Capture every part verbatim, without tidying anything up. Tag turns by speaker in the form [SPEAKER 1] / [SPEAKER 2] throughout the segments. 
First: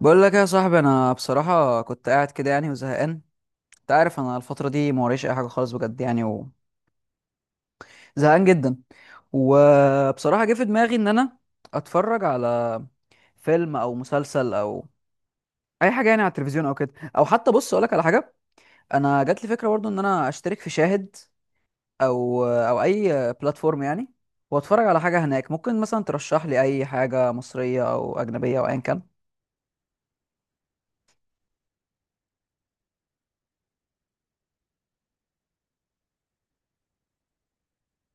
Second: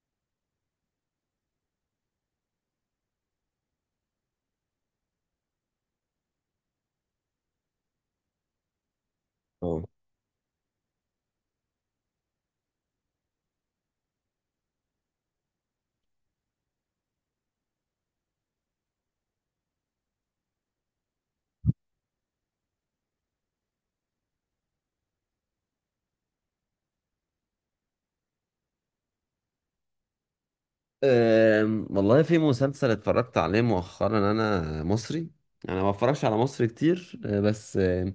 [SPEAKER 1] بقول لك يا صاحبي، انا بصراحه كنت قاعد كده يعني وزهقان. انت عارف انا الفتره دي ما وريش اي حاجه خالص بجد يعني وزهقان جدا.
[SPEAKER 2] اه.
[SPEAKER 1] وبصراحه جه في دماغي ان انا اتفرج على فيلم او مسلسل او اي حاجه يعني على التلفزيون او كده، او حتى بص اقول لك على حاجه، انا جات لي فكره برضو ان انا اشترك في شاهد او او اي بلاتفورم يعني، واتفرج على حاجه هناك، ممكن مثلا ترشح لي اي حاجه مصريه او اجنبيه او ايا كان.
[SPEAKER 2] أم، والله في مسلسل اتفرجت عليه مؤخرا انا، مصري. انا ما بتفرجش على مصري كتير. أه، بس أه،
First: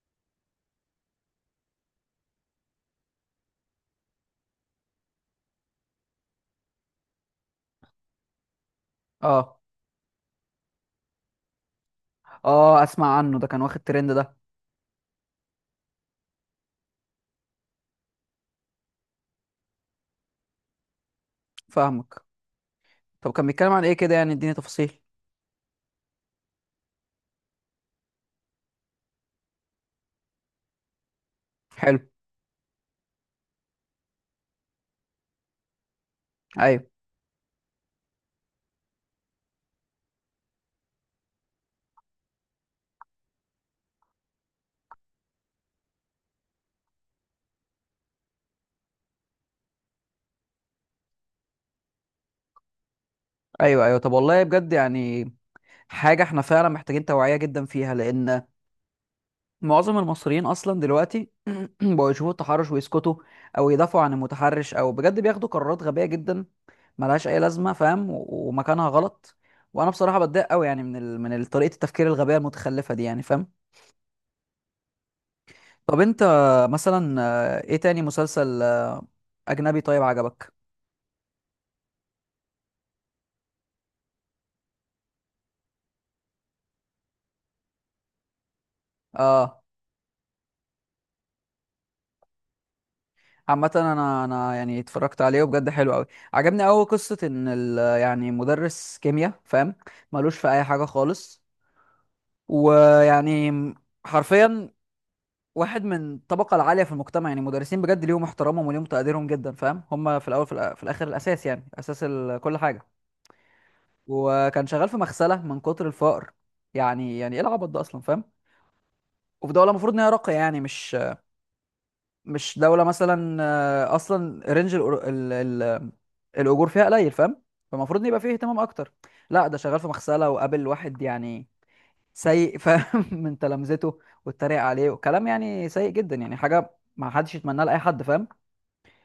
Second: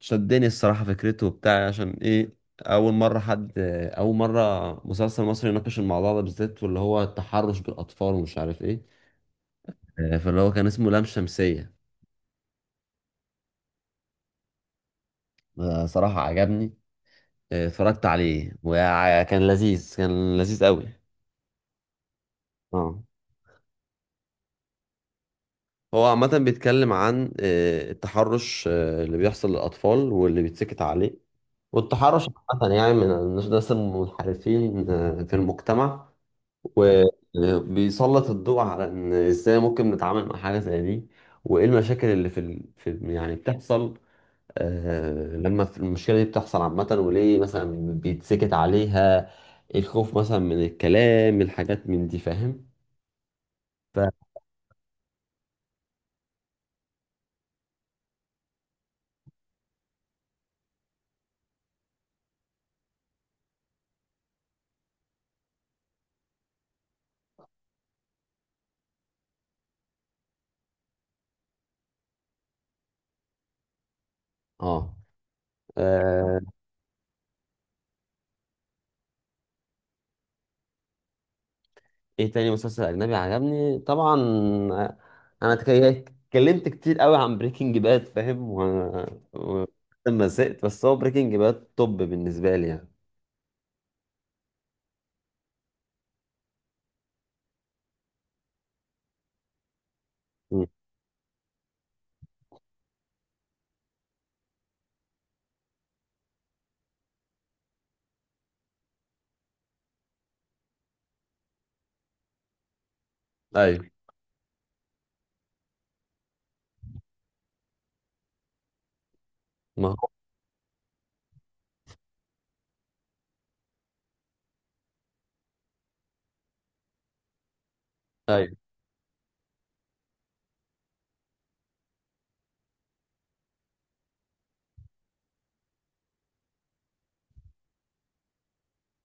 [SPEAKER 2] شدني الصراحة فكرته وبتاع. عشان ايه؟ اول مرة حد أه، اول مرة مسلسل مصري يناقش الموضوع ده بالذات، واللي هو التحرش بالاطفال ومش عارف ايه.
[SPEAKER 1] اه.
[SPEAKER 2] أه، فاللي هو كان اسمه لام شمسية.
[SPEAKER 1] اه، اسمع عنه، ده كان واخد ترند ده.
[SPEAKER 2] أه، صراحة عجبني. أه، اتفرجت عليه وكان لذيذ، كان لذيذ قوي.
[SPEAKER 1] فاهمك.
[SPEAKER 2] اه.
[SPEAKER 1] طب كان بيتكلم عن ايه كده؟ يعني اديني تفاصيل.
[SPEAKER 2] هو عامة بيتكلم عن آه، التحرش، آه، اللي بيحصل للأطفال واللي بيتسكت عليه،
[SPEAKER 1] حلو.
[SPEAKER 2] والتحرش عامة يعني من الناس المنحرفين آه، في المجتمع.
[SPEAKER 1] ايوه.
[SPEAKER 2] وبيسلط الضوء على إن إزاي ممكن نتعامل مع حاجة زي دي، وإيه المشاكل اللي في, ال... في يعني بتحصل. آه، لما في- المشكلة دي بتحصل عامة، وليه مثلا بيتسكت عليها؟ الخوف مثلا من الكلام، الحاجات من دي. فاهم؟
[SPEAKER 1] ايوه ايوه، طب
[SPEAKER 2] ف...
[SPEAKER 1] والله بجد يعني حاجه احنا فعلا محتاجين توعيه جدا فيها، لان معظم المصريين اصلا دلوقتي بقوا يشوفوا التحرش ويسكتوا، او يدافعوا عن المتحرش، او بجد بياخدوا قرارات غبيه جدا ملهاش اي لازمه، فاهم؟ و- ومكانها غلط. وانا بصراحه بتضايق قوي يعني من ال... من ال- طريقه التفكير الغبيه المتخلفه دي، يعني فاهم؟
[SPEAKER 2] اه.
[SPEAKER 1] طب انت
[SPEAKER 2] آه،
[SPEAKER 1] مثلا، آه، ايه تاني مسلسل آه، اجنبي طيب عجبك؟
[SPEAKER 2] ايه تاني مسلسل اجنبي عجبني؟ طبعا انا تك- اتكلمت كتير قوي عن بريكنج باد، فاهم، و...
[SPEAKER 1] اه.
[SPEAKER 2] و... لما زهقت. بس هو بريكنج باد توب بالنسبه لي يعني.
[SPEAKER 1] عامة انا انا يعني اتفرجت عليه وبجد حلو قوي. عجبني قوي قصة ان ال يعني مدرس كيمياء، فاهم؟ ملوش في اي
[SPEAKER 2] مم.
[SPEAKER 1] حاجة خالص. ويعني حرفيا واحد من الطبقة العالية في المجتمع، يعني مدرسين بجد ليهم احترامهم وليهم تقديرهم جدا، فاهم؟ هم في الاول في, الأ- في الاخر الاساس، يعني اساس ال- كل حاجة.
[SPEAKER 2] ايوه.
[SPEAKER 1] وكان شغال في مغسلة من كتر الفقر، يعني يعني ايه العبط ده اصلا؟ فاهم؟ وفي دولة
[SPEAKER 2] ما
[SPEAKER 1] المفروض ان هي
[SPEAKER 2] هو.
[SPEAKER 1] راقية يعني، مش مش دولة مثلا آه، أصلا رينج الأر- ال- ال- الأجور فيها قليل، فاهم؟ فالمفروض يبقى فيه
[SPEAKER 2] ايوه
[SPEAKER 1] اهتمام أكتر. لا ده شغال في مغسلة، وقابل واحد يعني سيء، فاهم؟ من تلامذته. واتريق عليه وكلام يعني سيء جدا، يعني حاجة ما حدش يتمناها لأي حد، فاهم؟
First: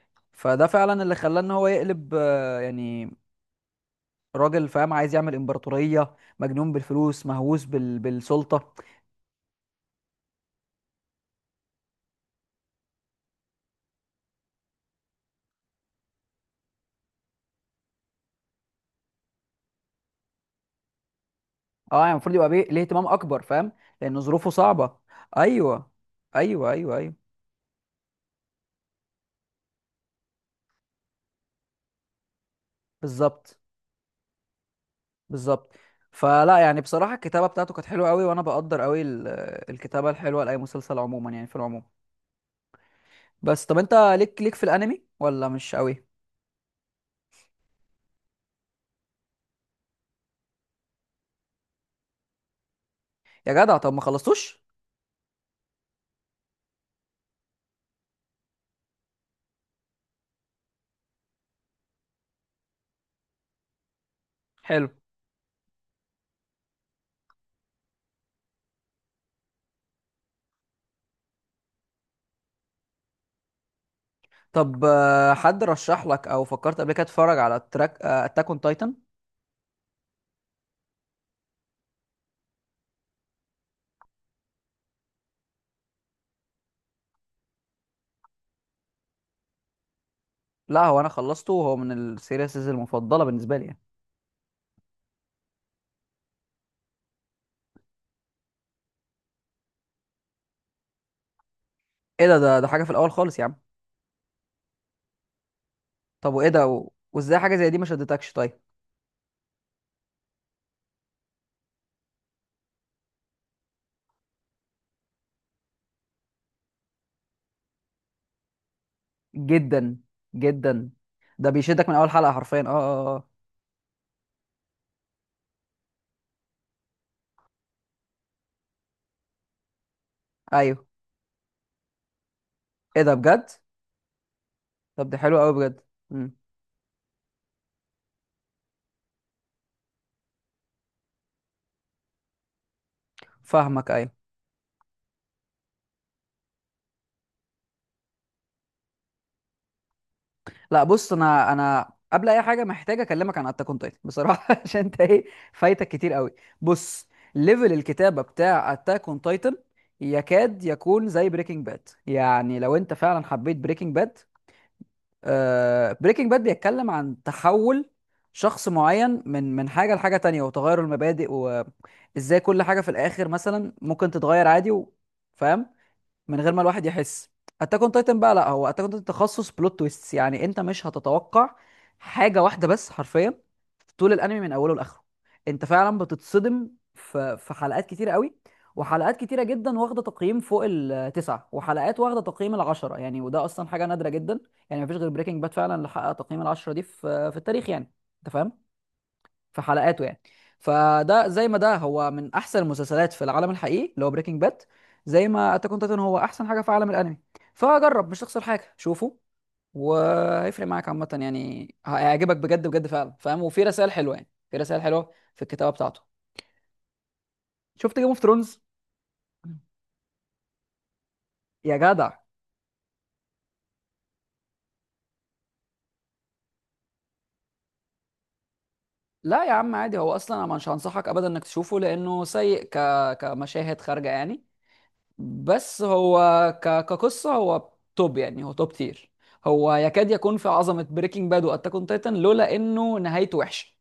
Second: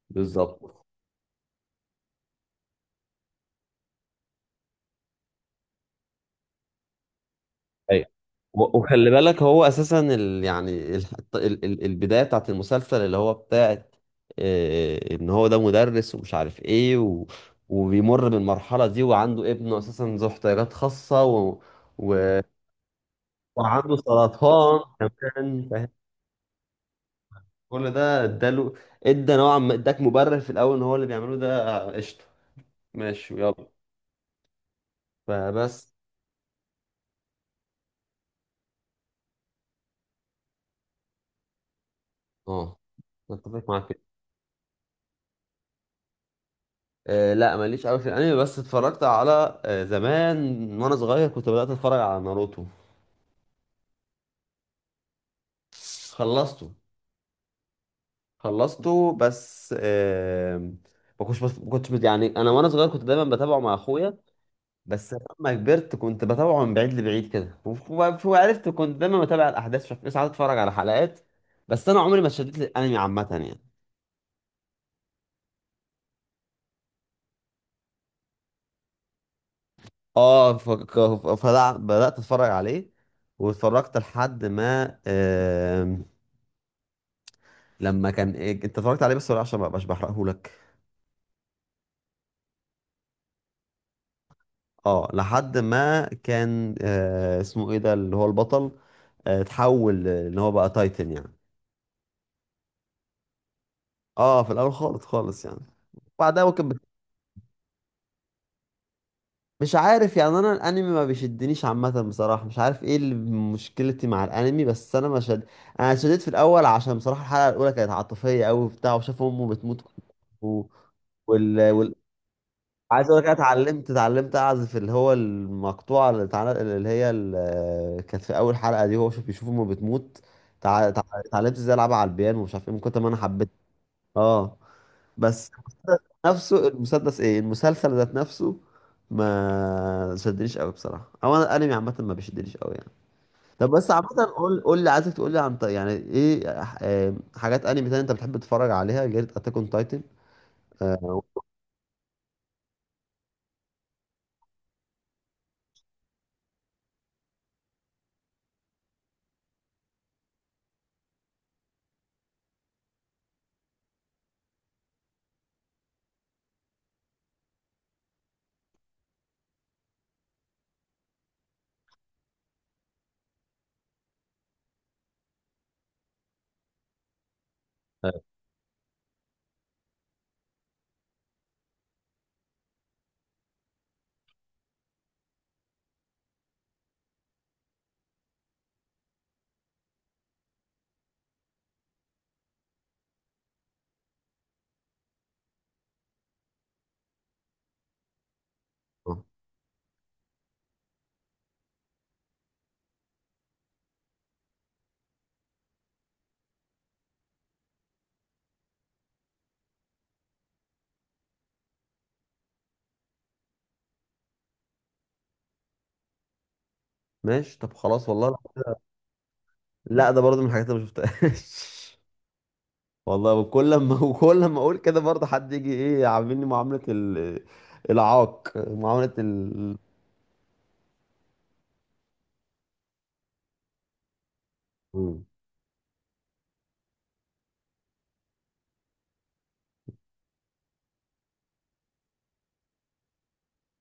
[SPEAKER 2] بالظبط.
[SPEAKER 1] فده فعلا اللي خلاه إن هو يقلب آه، يعني راجل، فاهم؟ عايز يعمل إمبراطورية، مجنون بالفلوس، مهووس بال...
[SPEAKER 2] ايوه.
[SPEAKER 1] بالسلطة.
[SPEAKER 2] و- وخلي بالك هو اساسا ال... يعني ال... ال... ال- البدايه بتاعت المسلسل اللي هو بتاعت، آه، ان هو ده مدرس ومش عارف ايه، و... وبيمر بالمرحله دي، وعنده ابنه اساسا ذو احتياجات خاصه، و...
[SPEAKER 1] اه يعني المفروض
[SPEAKER 2] و...
[SPEAKER 1] يبقى بيه ليه اهتمام أكبر، فاهم؟
[SPEAKER 2] وعنده
[SPEAKER 1] لأن ظروفه
[SPEAKER 2] سرطان
[SPEAKER 1] صعبة.
[SPEAKER 2] كمان، فاهم.
[SPEAKER 1] أيوه. أيوه أيوه أيوه
[SPEAKER 2] كل ده اداله، ادى نوعا ما اداك مبرر في الاول ان هو اللي بيعمله ده قشطه، ماشي، ويلا.
[SPEAKER 1] بالظبط. بالظبط.
[SPEAKER 2] فبس.
[SPEAKER 1] فلا يعني بصراحة الكتابة بتاعته كانت حلوة قوي، وانا بقدر قوي ال- الكتابة الحلوة لأي مسلسل عموما، يعني في العموم.
[SPEAKER 2] اه. متفق
[SPEAKER 1] بس طب
[SPEAKER 2] معاك
[SPEAKER 1] انت
[SPEAKER 2] كده.
[SPEAKER 1] ليك ليك في الانمي ولا مش قوي؟
[SPEAKER 2] آه لا، ماليش قوي في الانمي. بس اتفرجت على آه زمان، وانا صغير كنت بدأت اتفرج على ناروتو.
[SPEAKER 1] يا جدع طب ما خلصتوش؟
[SPEAKER 2] خلصته. خلصته بس. آه ما كنتش بس ما كنتش بت- يعني انا وانا صغير كنت دايما بتابعه مع اخويا.
[SPEAKER 1] حلو.
[SPEAKER 2] بس لما كبرت كنت بتابعه من بعيد لبعيد كده، وف- وف- وعرفت. كنت دايما بتابع الاحداث، شوف ساعات اتفرج على حلقات، بس انا عمري ما اتشددت للانمي عامه يعني.
[SPEAKER 1] طب آه، حد رشح لك او فكرت قبل كده تتفرج على تراك اتاك اون تايتن؟
[SPEAKER 2] اه. ف- ك- فلا- بدات اتفرج عليه، واتفرجت لحد ما آم، لما كان إيه- انت اتفرجت عليه، بس ولا عشان ما ابقاش بحرقه لك؟
[SPEAKER 1] لا هو انا خلصته، وهو من السيريسز المفضلة بالنسبة لي يعني.
[SPEAKER 2] اه، لحد ما كان آه، اسمه ايه ده اللي هو البطل، آه، اتحول ان هو بقى تايتن يعني.
[SPEAKER 1] ايه ده؟ ده ده حاجة في الاول خالص يا عم.
[SPEAKER 2] اه، في الاول خالص خالص يعني،
[SPEAKER 1] طب
[SPEAKER 2] بعدها
[SPEAKER 1] وايه ده؟
[SPEAKER 2] ممكن.
[SPEAKER 1] و... وازاي حاجة زي دي ما شدتكش طيب؟
[SPEAKER 2] مش عارف يعني، انا الانمي ما بيشدنيش عامه بصراحه. مش عارف ايه اللي مشكلتي مع الانمي، بس انا ما شد. انا شديت في الاول عشان بصراحه الحلقه الاولى كانت عاطفيه قوي وبتاع، وشاف امه بتموت.
[SPEAKER 1] جدا.
[SPEAKER 2] و...
[SPEAKER 1] جدا. ده
[SPEAKER 2] وال...
[SPEAKER 1] بيشدك من
[SPEAKER 2] وال...
[SPEAKER 1] اول حلقة حرفيا. اه اه
[SPEAKER 2] عايز اقول لك
[SPEAKER 1] اه
[SPEAKER 2] انا اتعلمت اتعلمت اعزف اللي هو المقطوعه اللي اتعل- اللي هي ال- كانت في اول حلقه دي، هو شوف بيشوف امه بتموت.
[SPEAKER 1] ايوه.
[SPEAKER 2] تع- تع- اتعلمت ازاي العبها على البيانو ومش عارف ايه، من كتر
[SPEAKER 1] ايه
[SPEAKER 2] ما
[SPEAKER 1] ده
[SPEAKER 2] انا
[SPEAKER 1] بجد؟
[SPEAKER 2] حبيت. اه،
[SPEAKER 1] طب ده حلو
[SPEAKER 2] بس
[SPEAKER 1] قوي بجد. امم.
[SPEAKER 2] نفسه المسدس ايه المسلسل ذات نفسه ما شدنيش قوي بصراحه. او انا الانمي عامه ما بيشدنيش قوي يعني. طب
[SPEAKER 1] فاهمك.
[SPEAKER 2] بس عامه،
[SPEAKER 1] ايوه،
[SPEAKER 2] قول قول لي، عايزك تقول لي عن ط- يعني ايه آه، حاجات انمي تانية انت بتحب تتفرج عليها غير اتاك اون تايتن؟
[SPEAKER 1] لا بص انا انا قبل اي حاجه محتاج اكلمك عن اتاك اون تايتن بصراحه، عشان انت ايه، فايتك كتير قوي. بص، ليفل الكتابه بتاع اتاك اون تايتن يكاد يكون زي بريكنج باد، يعني لو انت فعلا حبيت بريكنج باد. آه بريكنج باد بيتكلم عن تحول شخص معين من من حاجه لحاجه تانية، وتغير المبادئ، وازاي كل حاجه في الاخر مثلا ممكن تتغير عادي و... فاهم؟ من غير ما الواحد يحس. اتاك اون تايتن بقى لا، هو اتاك اون تايتن تخصص بلوت تويستس. يعني انت مش هتتوقع حاجه واحده بس حرفيا في طول الانمي من اوله لاخره. انت فعلا بتتصدم في في حلقات كتيره قوي. وحلقات كتيره جدا واخده تقييم فوق التسعه، وحلقات واخده تقييم العشره يعني، وده اصلا حاجه نادره جدا. يعني مفيش غير بريكنج باد فعلا اللي حقق تقييم العشره دي في في التاريخ، يعني انت فاهم؟ في حلقاته يعني. فده زي ما ده هو من احسن المسلسلات في العالم الحقيقي اللي هو بريكنج باد، زي ما اتاك اون تايتن هو احسن حاجه في عالم الانمي. فجرب، مش تخسر حاجه، شوفه. وهيفرق معاك عامه، يعني هيعجبك بجد بجد فعلا، فاهم؟ وفي رسائل حلوه، يعني في رسائل حلوه في الكتابه بتاعته.
[SPEAKER 2] ماشي، طب
[SPEAKER 1] شفت جيم
[SPEAKER 2] خلاص
[SPEAKER 1] اوف
[SPEAKER 2] والله.
[SPEAKER 1] ثرونز؟
[SPEAKER 2] لا. لا، ده برضه من الحاجات اللي ما
[SPEAKER 1] يا
[SPEAKER 2] شفتهاش.
[SPEAKER 1] جدع،
[SPEAKER 2] والله وكل لما وكل لما اقول كده برضه حد يجي ايه، عاملني معامله ال- العاق، معامله
[SPEAKER 1] لا يا عم
[SPEAKER 2] ال.
[SPEAKER 1] عادي، هو اصلا انا مش هنصحك ابدا انك تشوفه لانه سيء ك... كمشاهد خارجه يعني.
[SPEAKER 2] مم.
[SPEAKER 1] بس هو ك... كقصة هو توب، يعني هو توب تير. هو يكاد يكون في عظمة بريكنج باد واتاك اون تايتن لولا انه نهايته وحشة.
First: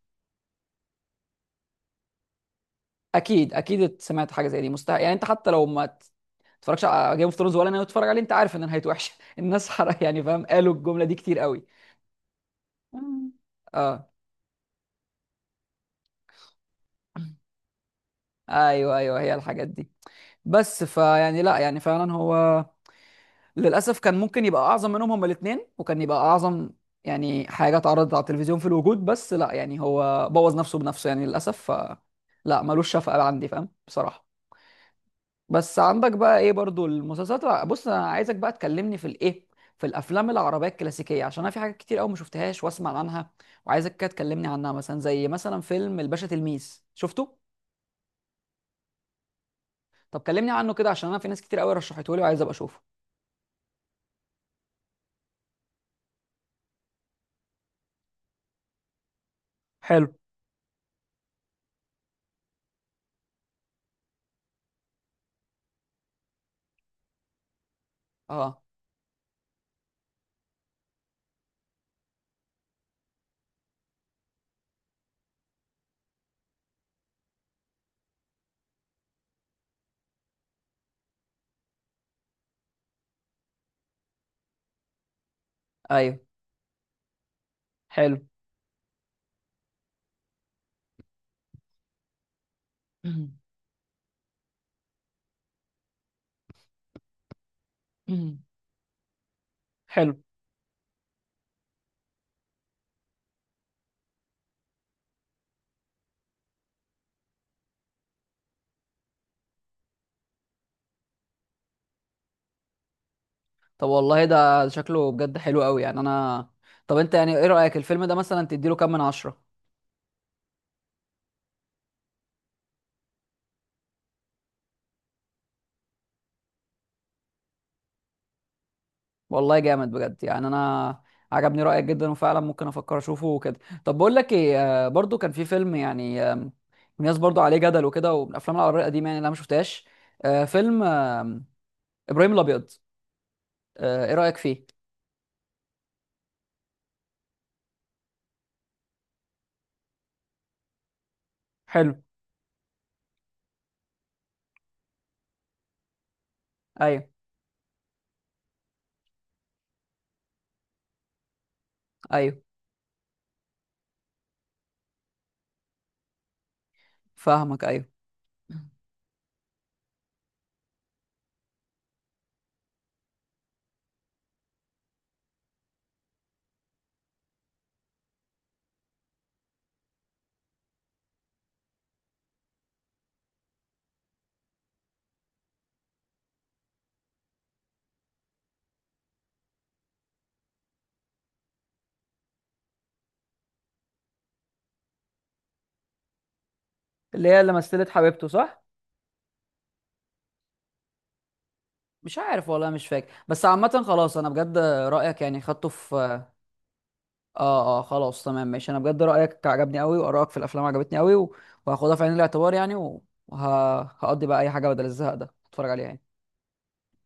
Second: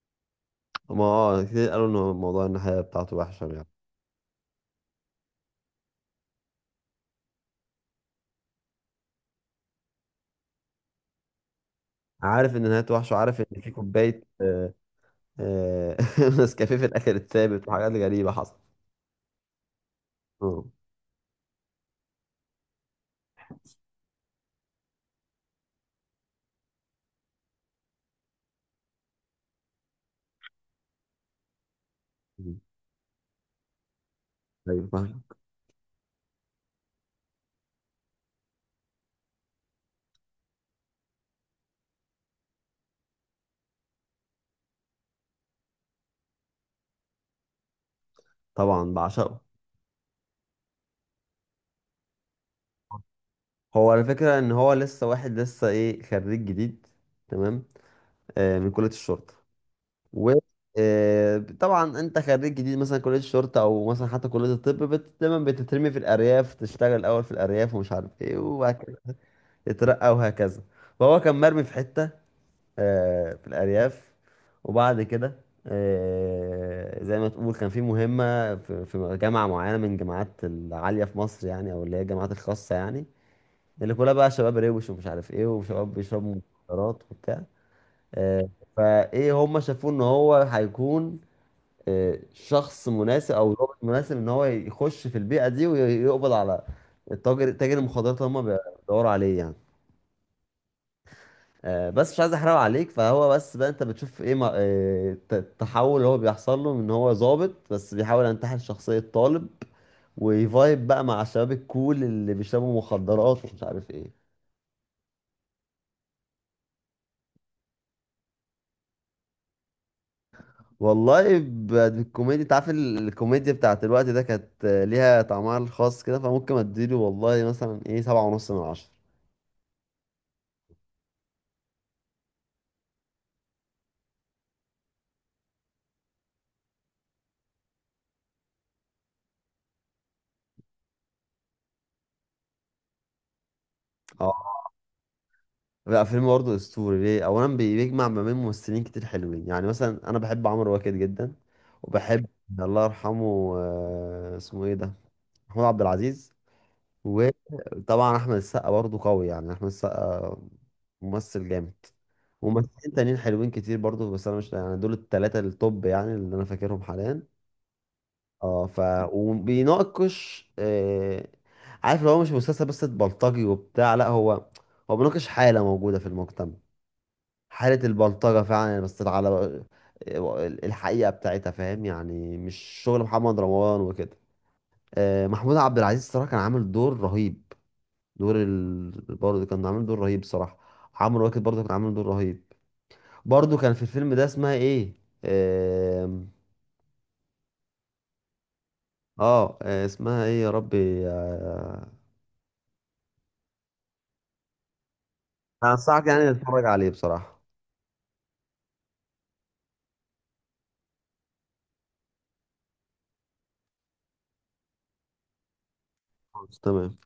[SPEAKER 2] ما اه كتير قالوا ان موضوع النهايه بتاعته وحشه
[SPEAKER 1] اكيد
[SPEAKER 2] يعني.
[SPEAKER 1] اكيد سمعت حاجة زي دي، مستحيل يعني انت حتى لو ما ت- تتفرجش على جيم اوف ثرونز ولا انا بتتفرج عليه، انت عارف ان نهايته وحشة. الناس حرق يعني، فاهم؟ قالوا الجملة دي كتير قوي.
[SPEAKER 2] عارف ان نهايته وحشه،
[SPEAKER 1] مم.
[SPEAKER 2] وعارف ان في
[SPEAKER 1] اه.
[SPEAKER 2] كوبايه، آه، آه، نسكافيه في الاخر اتثابت، وحاجات غريبه حصلت.
[SPEAKER 1] ايوه ايوه، هي الحاجات دي.
[SPEAKER 2] اه.
[SPEAKER 1] بس فيعني لا يعني فعلا هو للاسف كان ممكن يبقى اعظم منهم هما الاثنين، وكان يبقى اعظم يعني حاجه اتعرضت على التلفزيون في الوجود، بس لا يعني هو بوظ نفسه بنفسه يعني، للاسف ف
[SPEAKER 2] مم.
[SPEAKER 1] لا ملوش شفقه عندي، فاهم بصراحه؟
[SPEAKER 2] ايوه فاهم.
[SPEAKER 1] بس عندك بقى ايه برضو المسلسلات الع- بص انا عايزك بقى تكلمني في الايه، في الافلام العربيه الكلاسيكيه، عشان انا في حاجات كتير قوي ما شفتهاش واسمع عنها، وعايزك كده تكلمني عنها. مثلا زي مثلا فيلم الباشا تلميذ شفته؟
[SPEAKER 2] طبعا بعشقه.
[SPEAKER 1] طب كلمني عنه كده، عشان انا في ناس كتير قوي رشحته لي وعايز ابقى اشوفه.
[SPEAKER 2] هو الفكره ان هو لسه واحد لسه ايه، خريج جديد. تمام. آه، من كليه الشرطه.
[SPEAKER 1] حلو.
[SPEAKER 2] و آه، طبعا انت خريج جديد مثلا كليه الشرطه، او مثلا حتى كليه الطب، بت... دايما بتترمي في الارياف، تشتغل الاول في الارياف ومش عارف ايه،
[SPEAKER 1] اه.
[SPEAKER 2] وبعد كده تترقى وهكذا. فهو كان مرمي في حته آه، في الأرياف، وبعد كده آه، زي ما تقول كان في مهمة في في جامعة معينة من الجامعات العالية في مصر يعني، أو اللي هي الجامعات الخاصة يعني، اللي كلها بقى شباب روش ومش عارف إيه، وشباب
[SPEAKER 1] ايوه.
[SPEAKER 2] بيشربوا مخدرات وبتاع.
[SPEAKER 1] حلو.
[SPEAKER 2] آه، فإيه، هم شافوه إن هو هيكون آه، شخص مناسب أو ضابط مناسب إن هو يخش في البيئة دي ويقبض على التاجر، تاجر المخدرات اللي هم بيدوروا عليه يعني.
[SPEAKER 1] حلو.
[SPEAKER 2] آه، بس مش عايز احرق عليك. فهو بس بقى، انت بتشوف ايه ما- آه، الت- التحول اللي هو بيحصل له، من ان هو ظابط بس بيحاول ينتحل شخصية طالب، ويفايب بقى مع الشباب الكول اللي بيشربوا مخدرات ومش
[SPEAKER 1] طب
[SPEAKER 2] عارف
[SPEAKER 1] والله
[SPEAKER 2] ايه.
[SPEAKER 1] ده ده شكله بجد حلو قوي يعني، انا طب انت يعني ايه رأيك الفيلم ده مثلا تديله كام من عشرة؟
[SPEAKER 2] والله، ب- الكوميديا، انت عارف ال- الكوميديا بتاعت الوقت ده كانت آه، ليها طعمها الخاص كده، فممكن اديله والله مثلا ايه، سبعة ونص من عشرة.
[SPEAKER 1] والله جامد بجد يعني، انا عجبني رأيك جدا، وفعلا ممكن افكر اشوفه وكده. طب بقول لك ايه، آه، برضو كان في فيلم يعني آم، الناس برضو عليه جدل وكده، ومن الافلام العربية القديمة يعني اللي انا ما شفتهاش، آه، فيلم آم، ابراهيم الابيض. آه، ايه رأيك فيه؟
[SPEAKER 2] لا، فيلم برضه اسطوري. ليه؟ اولا، بي- بيجمع ما بين ممثلين كتير حلوين يعني، مثلا انا بحب عمرو واكد جدا.
[SPEAKER 1] حلو.
[SPEAKER 2] وبحب الله يرحمه آه، اسمه ايه ده، محمود عبد العزيز.
[SPEAKER 1] ايوه
[SPEAKER 2] وطبعا احمد السقا برضه قوي يعني، احمد السقا ممثل جامد.
[SPEAKER 1] ايوه
[SPEAKER 2] وممثلين تانيين حلوين كتير برضه، بس انا مش يعني، دول التلاتة التوب يعني اللي انا فاكرهم حاليا.
[SPEAKER 1] فاهمك. ايوه
[SPEAKER 2] اه ف، وبيناقش آه... عارف، لو هو مش مسلسل بس بلطجي وبتاع، لا، هو هو بيناقش حالة موجودة في المجتمع، حالة البلطجة فعلا يعني، بس على الحقيقة بتاعتها، فاهم؟ يعني مش شغل محمد رمضان وكده. آه، محمود عبد العزيز الصراحة كان عامل دور رهيب. دور ال... برضه كان عامل دور رهيب صراحة. عمرو واكد برضه كان عامل دور رهيب. برضه كان في الفيلم ده اسمها ايه، آم،
[SPEAKER 1] اللي هي اللي مثلت حبيبته صح؟
[SPEAKER 2] اه آه، اسمها ايه يا ربي آه،
[SPEAKER 1] مش عارف والله مش فاكر، بس عامة خلاص انا بجد رأيك يعني خدته
[SPEAKER 2] انا انصحك
[SPEAKER 1] في.
[SPEAKER 2] يعني تتفرج عليه بصراحة.
[SPEAKER 1] اه اه خلاص تمام ماشي، انا بجد رايك عجبني قوي وارائك في الافلام عجبتني قوي، و- وهاخدها في عين الاعتبار يعني، وهقضي بقى اي حاجه بدل الزهق ده اتفرج عليها يعني.
[SPEAKER 2] خلاص، تمام.